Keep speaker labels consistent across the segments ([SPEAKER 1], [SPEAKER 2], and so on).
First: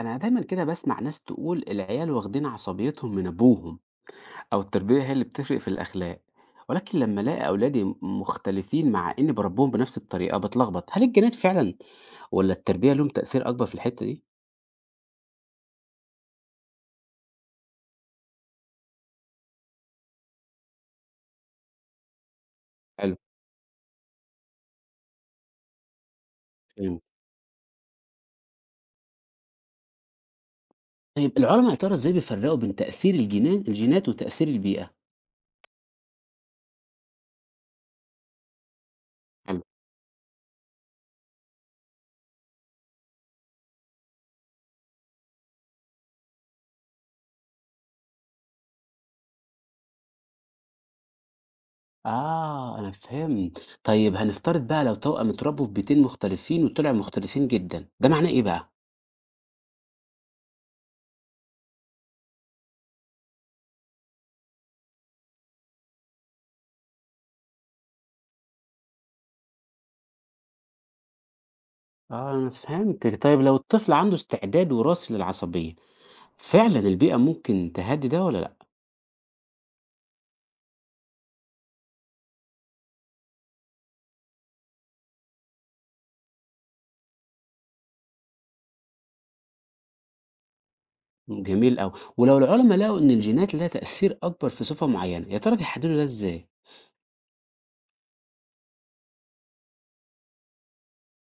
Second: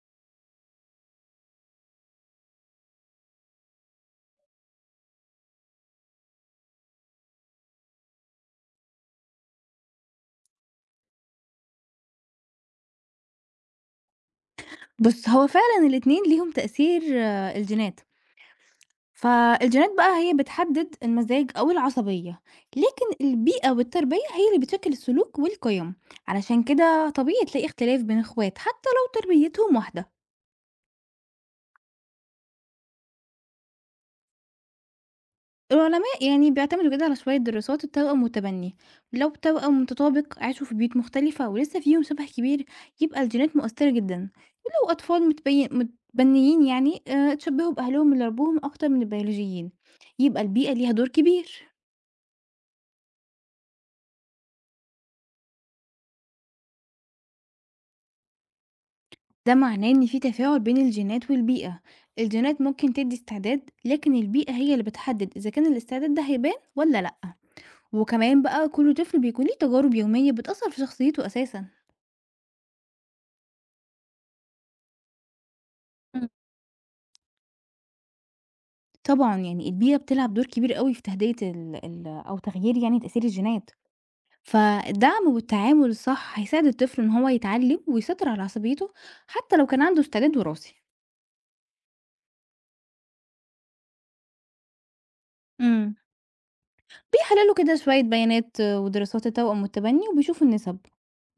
[SPEAKER 1] أنا دايما كده بسمع ناس تقول العيال واخدين عصبيتهم من أبوهم أو التربية هي اللي بتفرق في الأخلاق، ولكن لما ألاقي أولادي مختلفين مع إني بربهم بنفس الطريقة بتلخبط، هل الجينات فعلا ولا التربية لهم تأثير أكبر في الحتة دي؟
[SPEAKER 2] بُص، هو فعلًا الاتنين ليهم تأثير، الجينات، فالجينات بقى هي بتحدد المزاج أو العصبية،
[SPEAKER 1] حلو.
[SPEAKER 2] لكن البيئة والتربية هي اللي بتشكل السلوك والقيم، علشان
[SPEAKER 1] فهمت.
[SPEAKER 2] كده طبيعي تلاقي اختلاف بين اخوات حتى لو تربيتهم واحدة.
[SPEAKER 1] طيب العلماء يا ترى إزاي بيفرقوا بين تأثير الجينات وتأثير البيئة؟
[SPEAKER 2] العلماء يعني بيعتمدوا كده على شوية دراسات التوأم والتبني، لو
[SPEAKER 1] حلو.
[SPEAKER 2] توأم متطابق عاشوا في بيوت مختلفة ولسه فيهم شبه كبير يبقى الجينات مؤثرة جدا، ولو أطفال متبنيين، يعني اتشبهوا بأهلهم اللي ربوهم أكتر من البيولوجيين، يبقى البيئة ليها دور كبير.
[SPEAKER 1] آه، أنا فهمت. طيب هنفترض بقى، لو توأم اتربوا في بيتين مختلفين وطلعوا مختلفين جدا، ده معناه إيه بقى؟
[SPEAKER 2] ده معناه إن في تفاعل بين الجينات والبيئة، الجينات ممكن تدي استعداد لكن البيئة هي اللي بتحدد إذا كان الاستعداد ده هيبان ولا لأ، وكمان بقى كل طفل بيكون ليه تجارب يومية بتأثر في شخصيته أساسا.
[SPEAKER 1] آه، أنا فهمتِك. طيب لو الطفل عنده استعداد وراثي للعصبية، فعلًا البيئة ممكن تهدّي ده والّا لأ؟
[SPEAKER 2] طبعًا، يعني البيئة بتلعب دور كبير أوي في تهدئة ال أو تغيير يعني تأثير الجينات، فالدعم والتعامل الصح هيساعد الطفل إن هو يتعلم ويسيطر على عصبيته حتى لو كان عنده استعداد وراثي.
[SPEAKER 1] جميل أوي. ولو العلماء لقوا إن الجينات ليها تأثير أكبر في صفة معينة، يا ترى
[SPEAKER 2] إمم.
[SPEAKER 1] بيحددوا ده إزاي؟
[SPEAKER 2] بيحللوا كده شوية بيانات، ودراسات التوأم والتبني وبيشوفوا النسب،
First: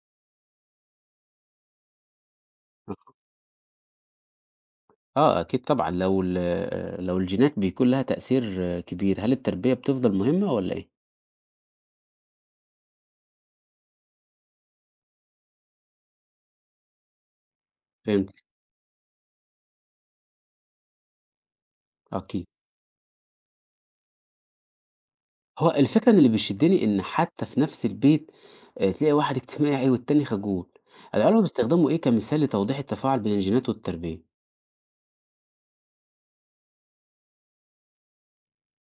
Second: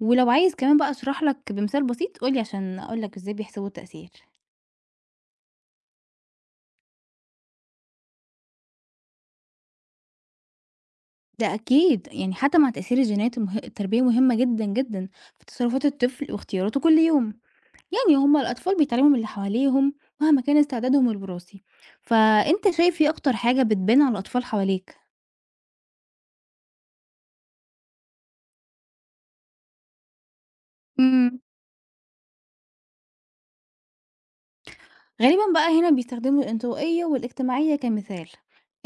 [SPEAKER 2] ولو عايز كمان بقى أشرح لك بمثال بسيط قُل لي عشان أقول لك إزاي بيحسبوا التأثير.
[SPEAKER 1] آه، أكيد طبعًا. لو ال آه، لو الجينات بيكون لها تأثير كبير، هل التربية بتفضل مهمة والّا إيه؟
[SPEAKER 2] ده أكيد، يعني حتى مع تأثير الجينات التربية مهمة جدًا، جدًا في تصرفات الطفل واختياراته كل يوم. يعني هم
[SPEAKER 1] فهمتِك.
[SPEAKER 2] الأطفال بيتعلموا من اللي حواليهم مهما كان استعدادهم الوراثي،
[SPEAKER 1] أكيد.
[SPEAKER 2] فأنت شايف إيه أكتر حاجة بتبان على الأطفال حواليك؟
[SPEAKER 1] هو الفكرة إن اللي بيشدّني إن حتى في نفس البيت تلاقي واحد اجتماعي والتاني خجول.
[SPEAKER 2] امم.
[SPEAKER 1] العلماء بيستخدموا إيه كمثال لتوضيح التفاعل بين الجينات والتربية؟
[SPEAKER 2] غالبا بقى هنا بيستخدموا الانطوائية والاجتماعية كمثال،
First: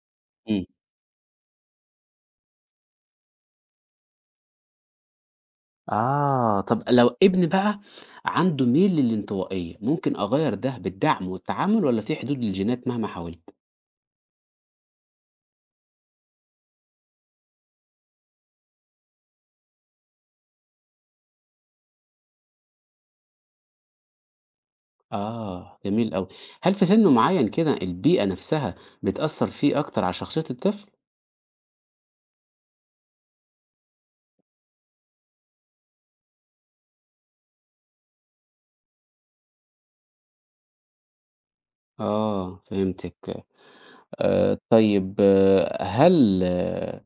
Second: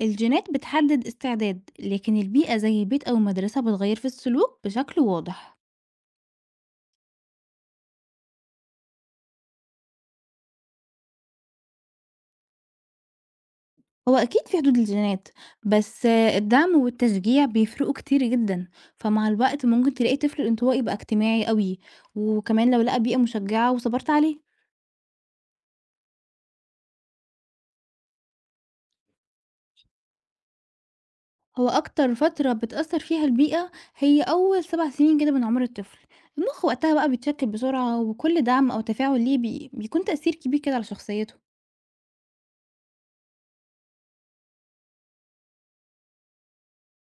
[SPEAKER 2] الجينات
[SPEAKER 1] إمم.
[SPEAKER 2] بتحدد استعداد لكن البيئة زي البيت أو المدرسة بتغير في السلوك بشكل واضح.
[SPEAKER 1] آه، طب لو ابني بقى عنده ميل للانطوائية، ممكن أغير ده بالدعم والتعامل ولا في حدود للجينات مهما حاولت؟
[SPEAKER 2] هو أكيد في حدود الجينات، بس الدعم والتشجيع بيفرقوا كتير جدا، فمع الوقت ممكن تلاقي طفل انطوائي بقى اجتماعي قوي، وكمان لو لقى بيئة مشجعة وصبرت عليه.
[SPEAKER 1] آه، جميل أوي. هل في سن معين كده البيئة نفسها بتأثر فيه أكتر على شخصية الطفل؟
[SPEAKER 2] هو أكتر فترة بتأثّر فيها البيئة هي أول 7 سنين كده من عمر الطفل، المُخ وقتها بقى بيتشكِّل بسرعة وكل دعم أو تفاعل ليه بيكون تأثير كبير كده على شخصيته.
[SPEAKER 1] آه، فهمتك. آه، طيب آه، هل آه،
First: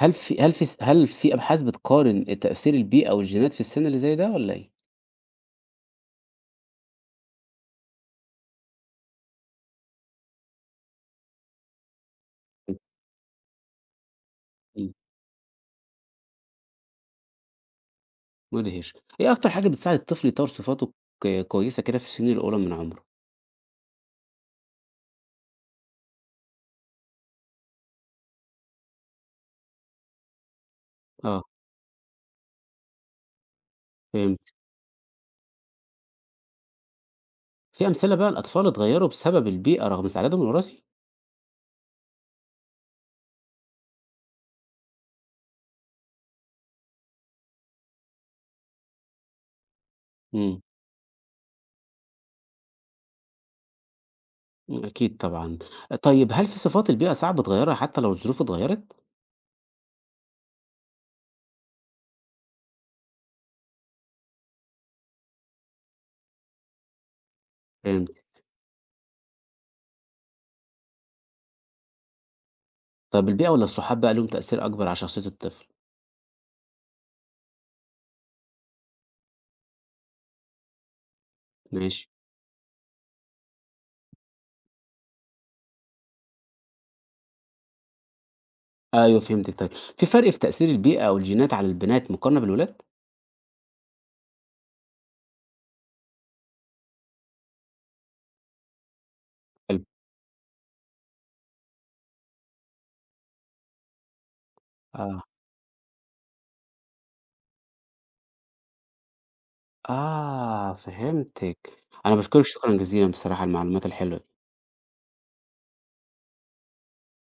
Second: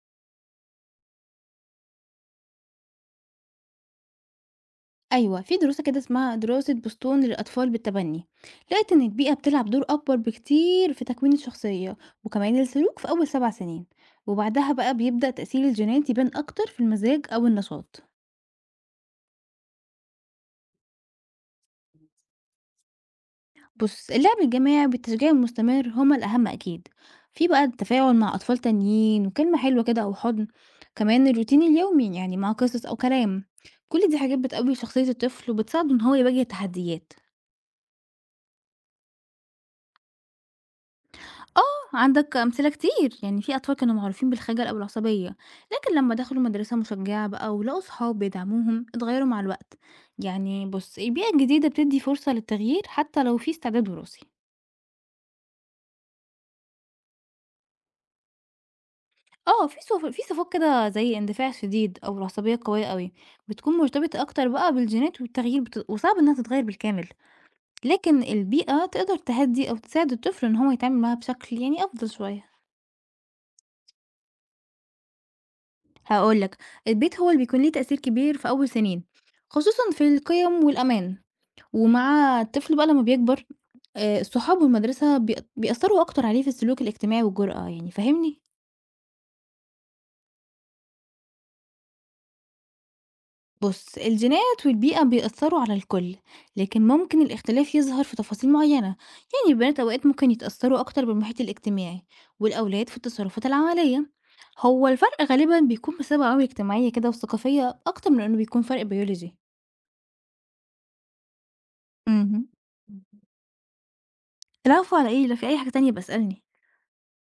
[SPEAKER 1] هل في هل في هل في أبحاث بتقارن تأثير البيئة والجينات في السن اللي زي ده ولا إيه؟
[SPEAKER 2] أيوه، في دراسة كده اسمها دراسة بوسطن للأطفال بالتبني، لقت إن البيئة بتلعب دور أكبر بكتير في تكوين الشخصية وكمان السلوك في أول 7 سنين، وبعدها
[SPEAKER 1] مم،
[SPEAKER 2] بقى بيبدأ تأثير الجينات يبان أكتر في المزاج أو النشاط.
[SPEAKER 1] مدهش. إيه أكتر حاجة بتساعد الطفل يطور صفاته كويسة كده في السنين الأولى من عمره؟
[SPEAKER 2] بُص، اللعب الجماعي والتشجيع المستمر هما الأهم أكيد، في بقى التفاعل مع أطفال تانيين وكلمة حلوة كده أو حضن، كمان
[SPEAKER 1] آه،
[SPEAKER 2] الروتين اليومي يعني مع قصص أو كلام، كل دي حاجات
[SPEAKER 1] فهمت.
[SPEAKER 2] بتقوي شخصية الطفل وبتساعده إن هو يواجه التحديات.
[SPEAKER 1] في أمثلة بقى لأطفال اتغيّروا بسبب البيئة رغم استعدادهم الوراثي؟
[SPEAKER 2] آه، عندك أمثلة كتير، يعني في أطفال كانوا معروفين بالخجل أو العصبية، لكن لما دخلوا مدرسة مشجعة بقى ولقوا صحاب بيدعموهم اتغيروا مع الوقت.
[SPEAKER 1] إمم،
[SPEAKER 2] يعني بُص، البيئة الجديدة بتدي فرصة للتغيير حتى لو في استعداد وراثي.
[SPEAKER 1] إمم، أكيد طبعًا. طيب هل في صفات البيئة صعب تغيّرها حتى لو الظروف اتغيّرت؟
[SPEAKER 2] آه، في صف في صفات كده زي اندفاع شديد أو العصبية القوية أوي، بتكون مرتبطة أكتر بقى بالجينات، والتغيير وصعب إنها تتغير بالكامل، لكن
[SPEAKER 1] فهمت.
[SPEAKER 2] البيئة تقدر تهدّي أو تساعد الطفل إن هو يتعامل معاها بشكل يعني أفضل شوية.
[SPEAKER 1] طب البيئة والّا الصحاب بقى ليهم تأثير أكبر على شخصية الطفل؟
[SPEAKER 2] هاقول لك، البيت هو اللي بيكون ليه تأثير كبير في أول سنين، خصوصًا في القيم والأمان،
[SPEAKER 1] ماشي.
[SPEAKER 2] ومع الطفل بقى لمّا بيكبر الصحاب والمدرسة بيأثّروا أكتر عليه في السلوك الاجتماعي والجرأة، يعني فاهمني؟
[SPEAKER 1] أيوه فهمتِك. طيب، في فرق في تأثير البيئة أو الجينات على البنات مقارنة بالولاد؟
[SPEAKER 2] بص، الجينات والبيئة بيأثروا على الكل، لكن ممكن الاختلاف يظهر في تفاصيل معينة، يعني البنات
[SPEAKER 1] حلو.
[SPEAKER 2] أوقات ممكن يتأثروا أكتر بالمحيط الاجتماعي، والأولاد في التصرفات العملية. هو الفرق
[SPEAKER 1] آه،
[SPEAKER 2] غالبا بيكون بسبب عوامل اجتماعية كده وثقافية أكتر من إنه بيكون فرق بيولوجي
[SPEAKER 1] آه فهمتِك. أنا باشكرِك
[SPEAKER 2] مهم.
[SPEAKER 1] شكرًا جزيلًا بصراحة على المعلومات الحلوة
[SPEAKER 2] العفو، على إيه؟ لو في أي حاجة تانية بسألني.